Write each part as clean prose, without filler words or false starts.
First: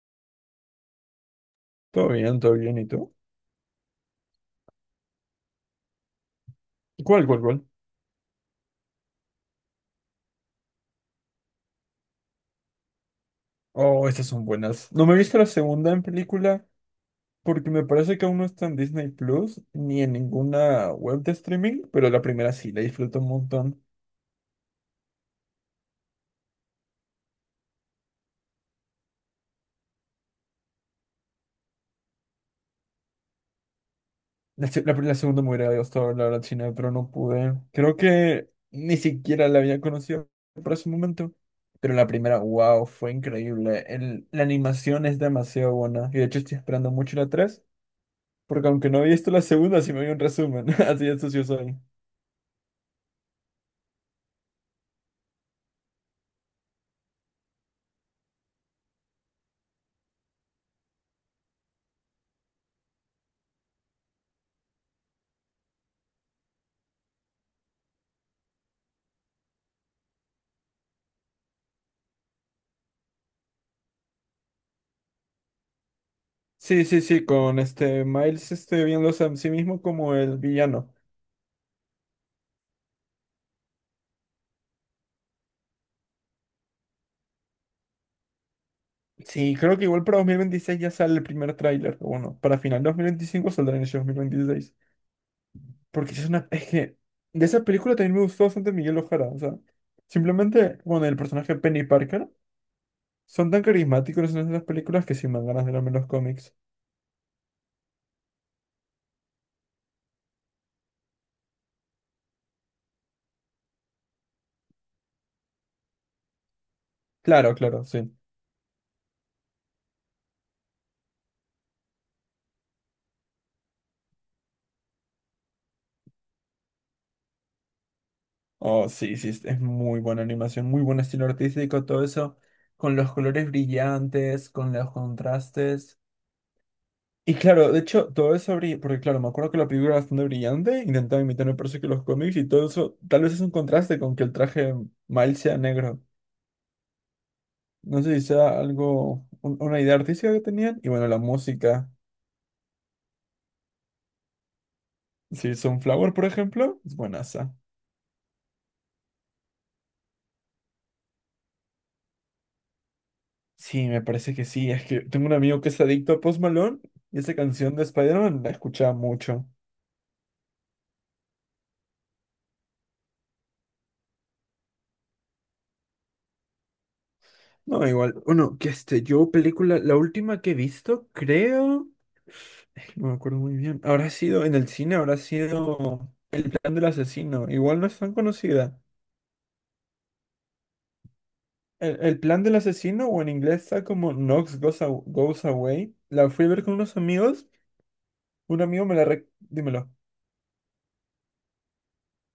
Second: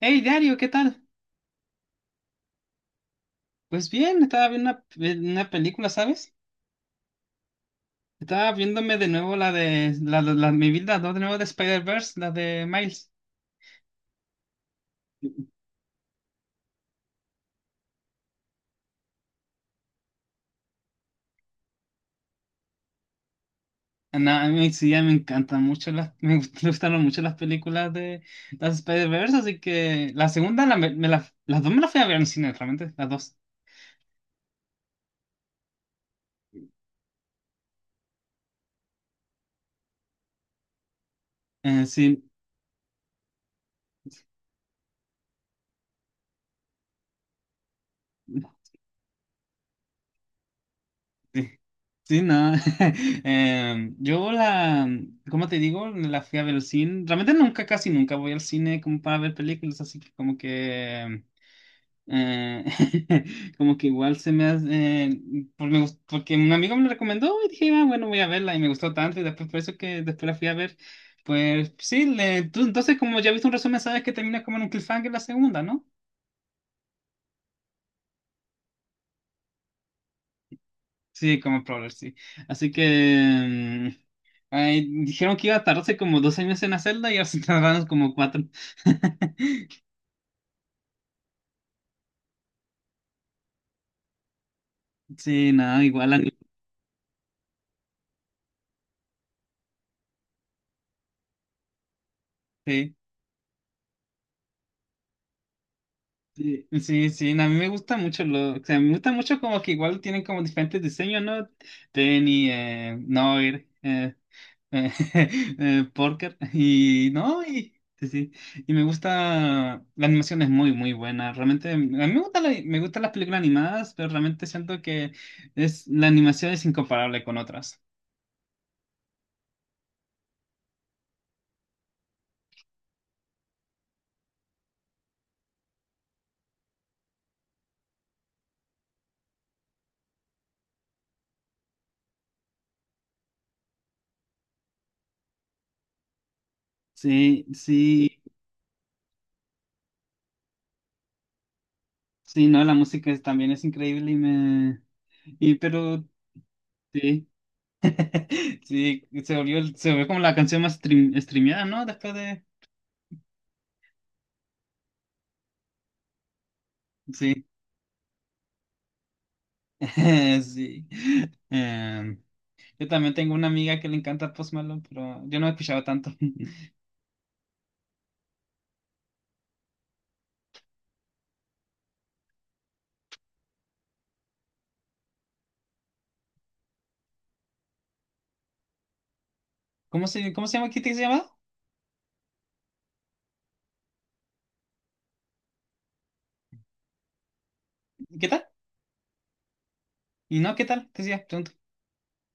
Hey, Dario, ¿qué tal? Todo bien, ¿y tú? Pues bien, estaba viendo una película, ¿sabes? ¿Cuál, cuál, cuál? Estaba viéndome de nuevo la de la, la, la- mi vida, ¿no? De nuevo de Spider-Verse, la de Miles. Oh, estas son buenas. No me he visto la segunda en película porque me parece que aún no está en Disney Plus ni en ninguna web de streaming, pero la primera sí, la disfruto un montón. Ah, no, a mí sí, ya me encantan mucho las, me gustaron mucho las películas de las Spider-Verse, así que la segunda, la, me la- las dos me las fui a ver en el cine, realmente, las dos. La segunda me hubiera gustado la verdad, China, pero no pude. Creo que ni siquiera la había conocido para ese momento. Pero la Sí, primera, wow, fue increíble. La animación es demasiado buena. Y de hecho estoy esperando mucho la 3 porque aunque no había visto la segunda, sí me vi un resumen. Así de sucio sí. soy. Sí, no. Yo la, ¿cómo te digo? La fui a ver al cine. Realmente nunca, casi nunca voy al cine como para ver películas, así que como que, eh, como que igual se me hace, eh, porque un amigo me lo recomendó y dije, ah, bueno, voy a verla y me gustó tanto y después por eso que después la fui a ver. Pues sí, entonces como ya viste un resumen, sabes que termina como en un cliffhanger la segunda, ¿no? Sí, sí, sí, con este Miles este, viéndose a sí mismo como el villano. Sí, como Prowler, sí. Así que mm, ay, dijeron que iba a tardarse como dos años en la celda y ahora se tardaron como cuatro. Sí, creo que igual para 2026 ya sale el primer tráiler. O bueno, para final de 2025 saldrá en ese 2026. Sí, no, igual Porque a sí es mí, una... Es que de esa película también me gustó bastante Miguel Ojara. O sea, simplemente, bueno, el personaje Penny Parker sí, son tan carismáticos en esas películas que sí me dan ganas de verme los cómics. sí, sí, sí, no, a mí me gusta mucho lo, o sea, me gusta mucho como que igual tienen como diferentes diseños, ¿no? Tenny, Noir, póker y no, Claro, y claro, sí, sí. sí. Y me gusta, la animación es muy, muy buena. Realmente, a mí me gustan las películas animadas, pero realmente siento que la animación es incomparable con otras. Oh, sí, sí, es muy buena animación, muy buen estilo artístico, todo eso. Con los colores brillantes, con los contrastes. Y claro, de hecho, todo eso brilla, porque claro, me acuerdo que la película era bastante brillante, intentaba imitar me parece que los cómics y todo eso, tal vez es un contraste con que el traje Miles sea negro. Sí, No sí, sé si sea algo, una idea artística que tenían, y bueno, la música, sí, no, también es increíble y me... si Y pero, Sunflower, por ejemplo, es sí, buenaza. sí, se volvió, se volvió como la canción más streameada, ¿no? Después de... Sí, me parece que sí, es que tengo un amigo que es adicto a Post Malone, y esa Sí, canción de Spider-Man la escuchaba mucho. sí. Em, yo también tengo una amiga que le encanta Post Malone, pero yo no he escuchado tanto. No, igual, bueno, que este, yo película, la última que he visto, creo, no me acuerdo muy bien, habrá sido en el cine, habrá sido... plan del asesino, igual no es tan conocida. Cómo se llama? ¿Qué te llama? El plan del asesino, o en inglés está como Knox Goes, Goes Away. La fui a ver con unos amigos. ¿Qué tal? Un amigo me la Dímelo. Y no, ¿qué tal? Te decía, pregunto.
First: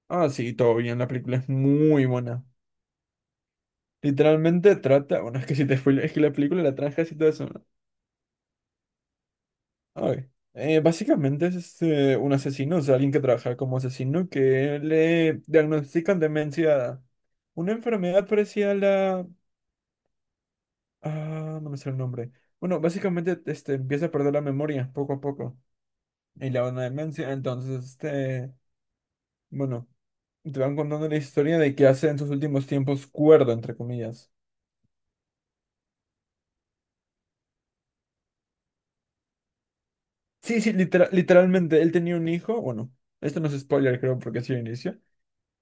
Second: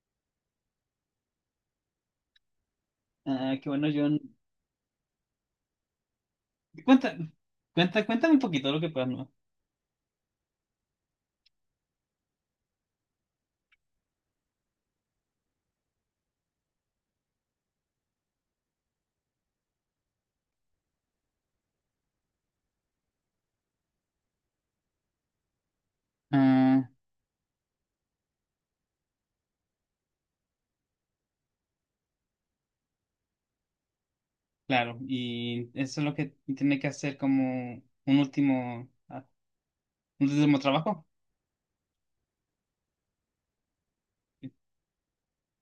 Ah, sí, todo bien, la película es muy buena. Ah, qué bueno, John. Literalmente trata... Bueno, es que si te spoileo, es que la película la trata y Cuenta, todo eso, ¿no? cuenta, cuéntame un poquito lo que puedas, ¿no? Ay. Básicamente es este, un asesino, o sea, alguien que trabaja como asesino que le diagnostican demencia, una enfermedad parecida a la... Ah, no me sé el nombre. Bueno, básicamente este, empieza a perder la memoria poco a poco. Y le da una Ah, demencia. Entonces, este, bueno, te van contando la historia de que hace en sus últimos tiempos cuerdo, entre comillas. claro, y eso es lo que tiene que hacer como un último, ah, un último Sí, sí, trabajo. literalmente, él tenía un hijo. Bueno, esto no es spoiler, creo, porque así inicio.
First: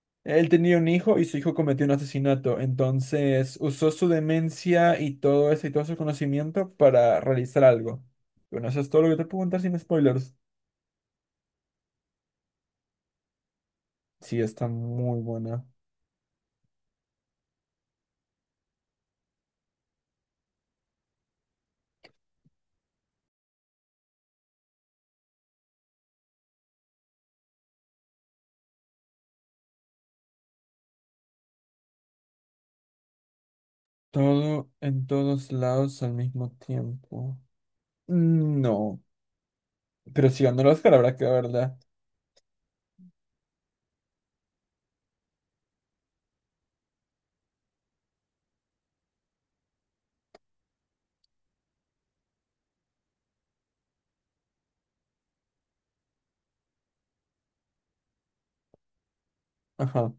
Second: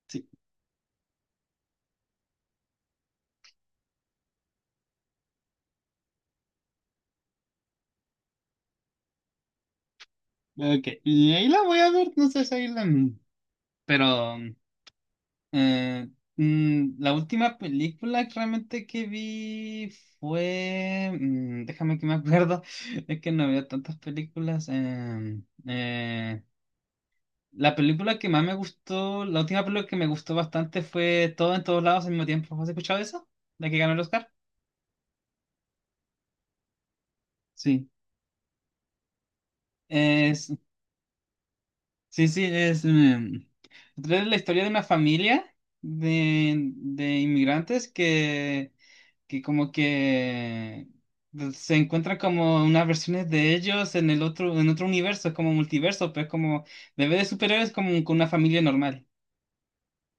Sí, Él tenía un hijo y su hijo cometió un asesinato. Entonces, usó su demencia y todo eso y todo su conocimiento para realizar algo. Bueno, eso es todo lo que te puedo contar sin spoilers. ok. Y ahí la voy a ver, no sé si ahí la... Pero Sí, está muy buena. Eh, la última película que realmente que vi fue, déjame que me acuerdo, es que no veo tantas películas. La película que más me gustó, la última película que me gustó bastante fue Todo en todos lados al mismo tiempo. ¿Has escuchado eso? La que ganó el Oscar. Todo en todos lados al mismo tiempo. Sí. Mm, no, pero si Es, ganó el Oscar habrá que verla. sí, sí, es la historia de una familia de inmigrantes que como que pues, se encuentra como unas versiones de ellos en otro universo, es como multiverso, pues como bebé de superhéroes como con una familia normal. Ajá.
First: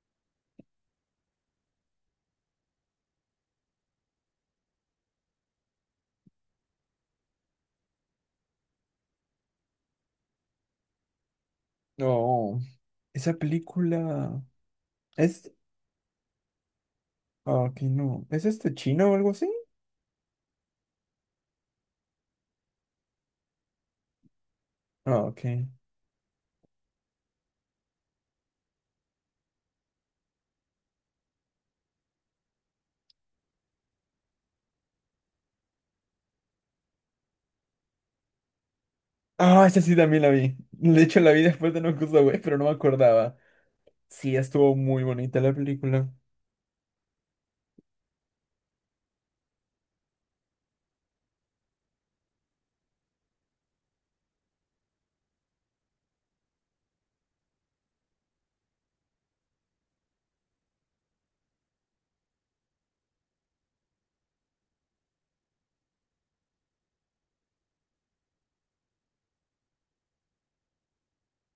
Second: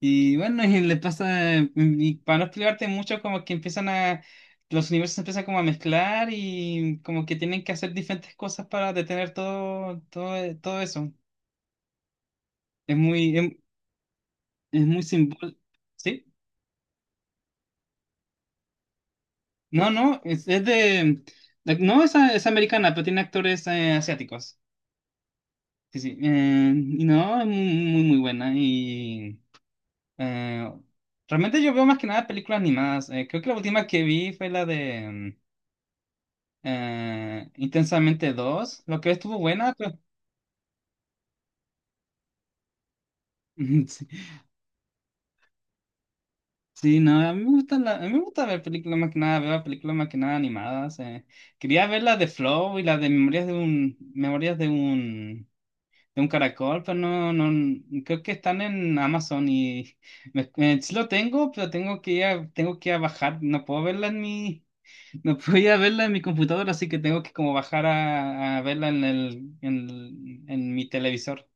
Y bueno, y le pasa, y para no explicarte mucho, como que empiezan a, los universos empiezan como a mezclar y como que tienen que hacer diferentes cosas para detener todo, todo, todo eso. No, Es esa muy, es, película es muy es... simbólico. ¿Sí? Ah, ok, no. ¿Es este chino o algo así? No, no, es de, no, es americana, pero tiene actores asiáticos. Ah, ok. Sí, sí. Y no, es muy, muy buena. Y eh, realmente yo veo más que nada películas animadas. Creo que la última que vi fue la de Intensamente dos lo que estuvo Ah, buena, esa sí pero... también la vi. De hecho, la vi después de No Way, pero no me acordaba. Sí, Sí, estuvo muy bonita la película. sí, no, a mí me gusta ver películas más que nada, veo películas más que nada animadas. Quería ver la de Flow y la de Memorias de un caracol, pero no, no, creo que están en Amazon y sí lo tengo, pero tengo que ir a bajar, no puedo no puedo ir a verla en mi computadora, así que tengo que como bajar a verla en en mi televisor.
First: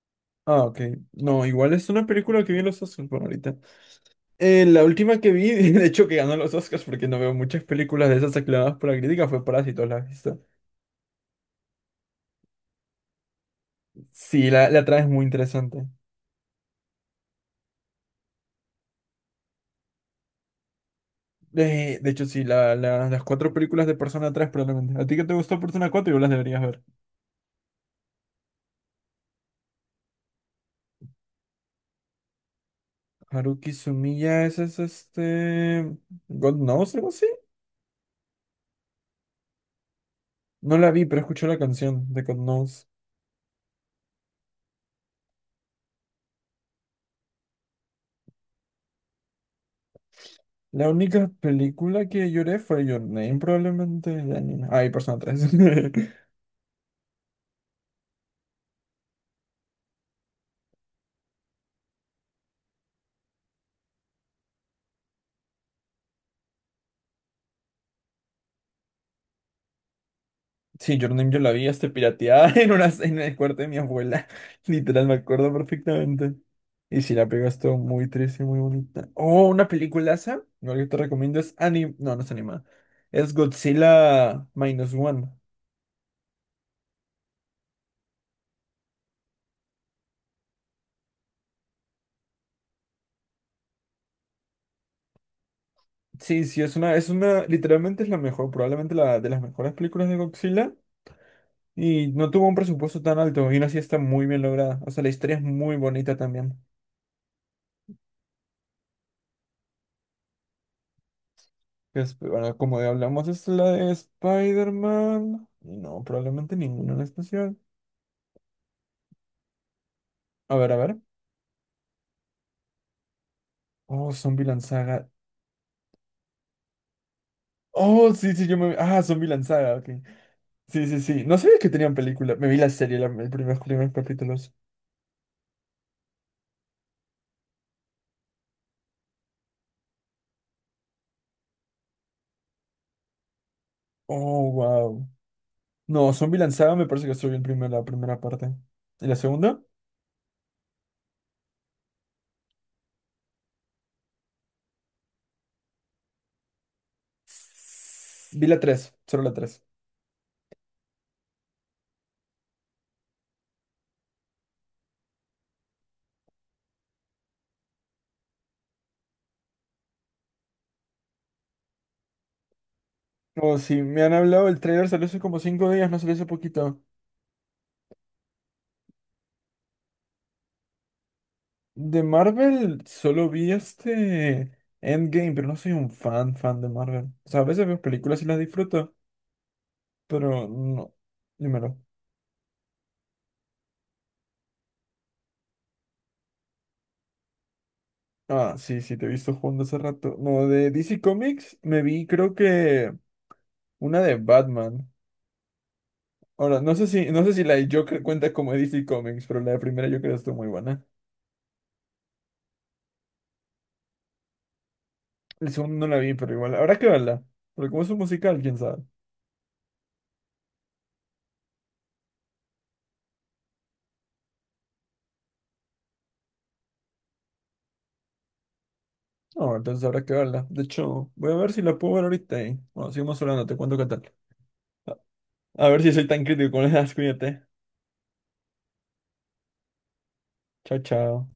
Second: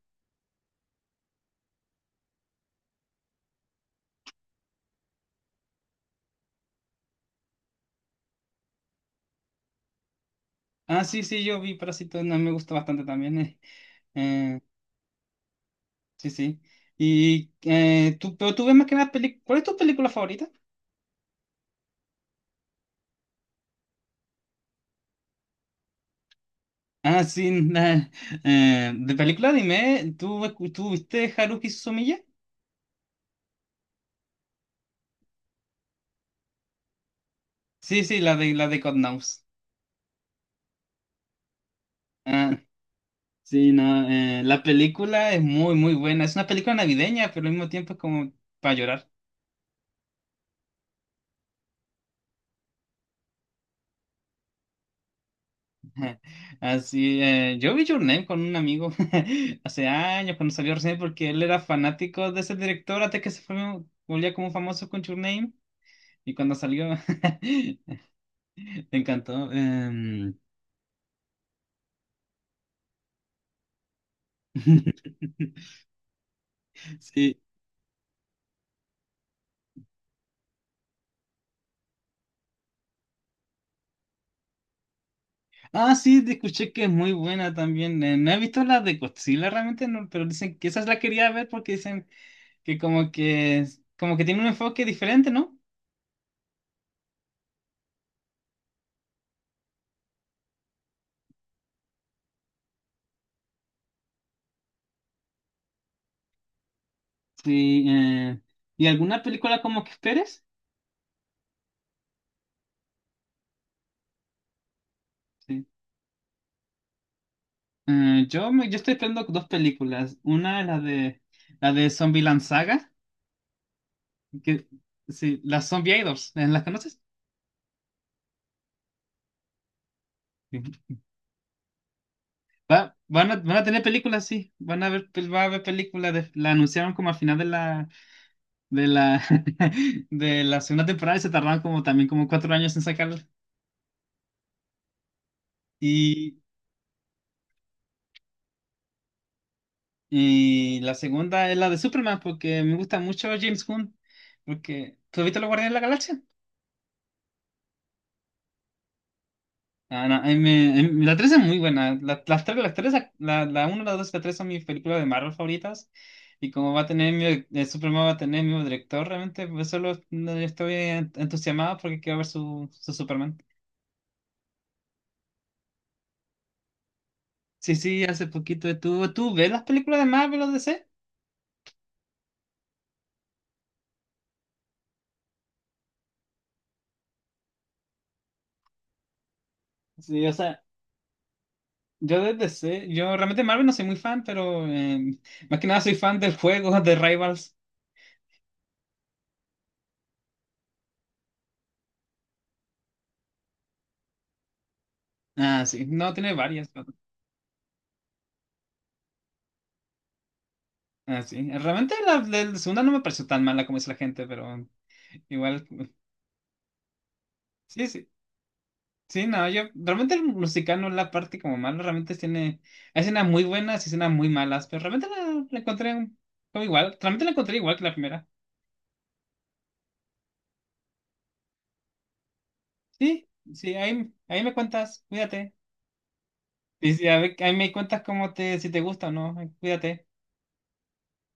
Ah, ok. No, igual es una película que vi en los Oscars por ahorita. La última que vi, de hecho que ganó los Oscars porque no veo muchas películas de esas aclamadas por la crítica, fue Parásitos, ¿la has visto? Ah, sí, sí, yo vi Parásitos, no, me gusta bastante también, Sí, eh, la trama es muy interesante. sí, sí. Pero tú ves más que nada películas, ¿cuál es tu película favorita? De hecho, sí, las cuatro películas de Persona 3 probablemente. ¿A ti que te gustó Persona 4? Yo las deberías ver. Ah, sí, de película dime, tú viste Haruhi Suzumiya? Haruki Sumiya, ese es este... God Knows, algo así. Sí, sí, la de God Knows. No la vi, pero escuché la canción de God Ah, Knows. sí, no, la película es muy, muy buena. Es una película navideña, pero al mismo tiempo es como para llorar. La única película que lloré fue Your Name, probablemente. De anime. Ah, y Persona 3. Así, yo vi Your Name con un amigo hace años cuando salió recién, porque él era fanático de ese director hasta que se fue, volvía como famoso con Your Name. Y cuando salió, me encantó. Sí, Your Name yo la vi hasta pirateada en una, en el cuarto de mi abuela. Literal, me acuerdo perfectamente. Y si la Sí, pega estuvo muy triste, muy bonita. Oh, una peliculaza. Igual que te recomiendo es anim... No, no es animada. Es Godzilla Minus One. ah, sí, te escuché que es muy buena también. No he visto la de Godzilla realmente, no, pero dicen que esa la quería ver porque dicen que como que como que tiene un enfoque diferente, ¿no? Sí, sí, es una, literalmente es la mejor, probablemente la de las mejores películas de Godzilla. Y no tuvo un presupuesto tan alto, y aún así está muy bien lograda. O sea, la historia es muy bonita también. Sí. ¿Y alguna película como que esperes? Es- Bueno, como de hablamos, es la de Spider-Man. Sí. Y no, probablemente ninguna en especial. Yo estoy esperando dos películas. A Una es ver, a ver. La de Zombieland Saga, Oh, Zombieland que Saga. sí, las Zombie Idols, ¿eh, ¿las conoces? Oh, sí, sí, yo me... Ah, Zombieland Saga, ok. Sí. Sí, sí, sí. No sabía que tenían película. Me vi la serie, Van a, van a tener primeros películas, sí. capítulos. Van a ver, pel- va a haber películas. La anunciaron como al final de la de la, de la segunda temporada y se tardaron como también como cuatro años en sacarla. Oh, wow. No, Y, Zombieland Saga me parece que solo vi la primera parte. ¿Y la segunda? y la segunda es la de Superman, porque me gusta mucho James Gunn, porque ¿tú viste Los Guardianes de la Galaxia? Vi la tres, solo la tres. Ah, no, a mí me- a mí- la 3 es muy buena. Las tres, la uno la 2 y la 3 son mis películas de Marvel favoritas. Y como va a tener Superman va a tener mi director, realmente pues solo no, entusiasmado porque quiero ver su Superman. Oh, sí, me han hablado, el trailer salió hace como 5 días, no salió hace poquito. Sí, sí, hace poquito estuvo. ¿Tú ves las películas de Marvel o DC? De Marvel solo vi este Endgame, pero no soy un fan, fan de Marvel. O sea, a veces veo películas y las disfruto, Sí, o pero sea, no. Dímelo. yo desde DC, yo realmente Marvel no soy muy fan, pero más que nada soy fan del juego de Rivals. Ah, sí, sí, te he visto jugando hace rato. No, de DC Comics me vi creo que una de Batman. Ah, sí, no, tiene Ahora, varias. no sé Pero, si, no sé si la de Joker cuenta como de DC Comics, pero la de primera Joker estuvo muy buena. ah, sí, realmente la del segunda no me pareció tan mala como dice la gente, pero El igual, segundo no la vi, pero igual, habrá que verla. Porque como sí, es un sí, musical, quién sabe. sí, no, yo realmente el musical no es la parte como mala, realmente tiene hay escenas muy buenas y escenas muy malas, pero realmente la encontré como igual, realmente la encontré igual que la primera. No, entonces habrá que verla. De hecho, voy a ver si la puedo ver ahorita. Y bueno, sigamos Sí, hablando, te sí, cuento qué ahí, tal. ahí me cuentas, cuídate. A ver si soy tan crítico con las Y ideas, sí, a ver, cuídate. ahí me cuentas cómo te, si te gusta o no, cuídate. Chao, chao.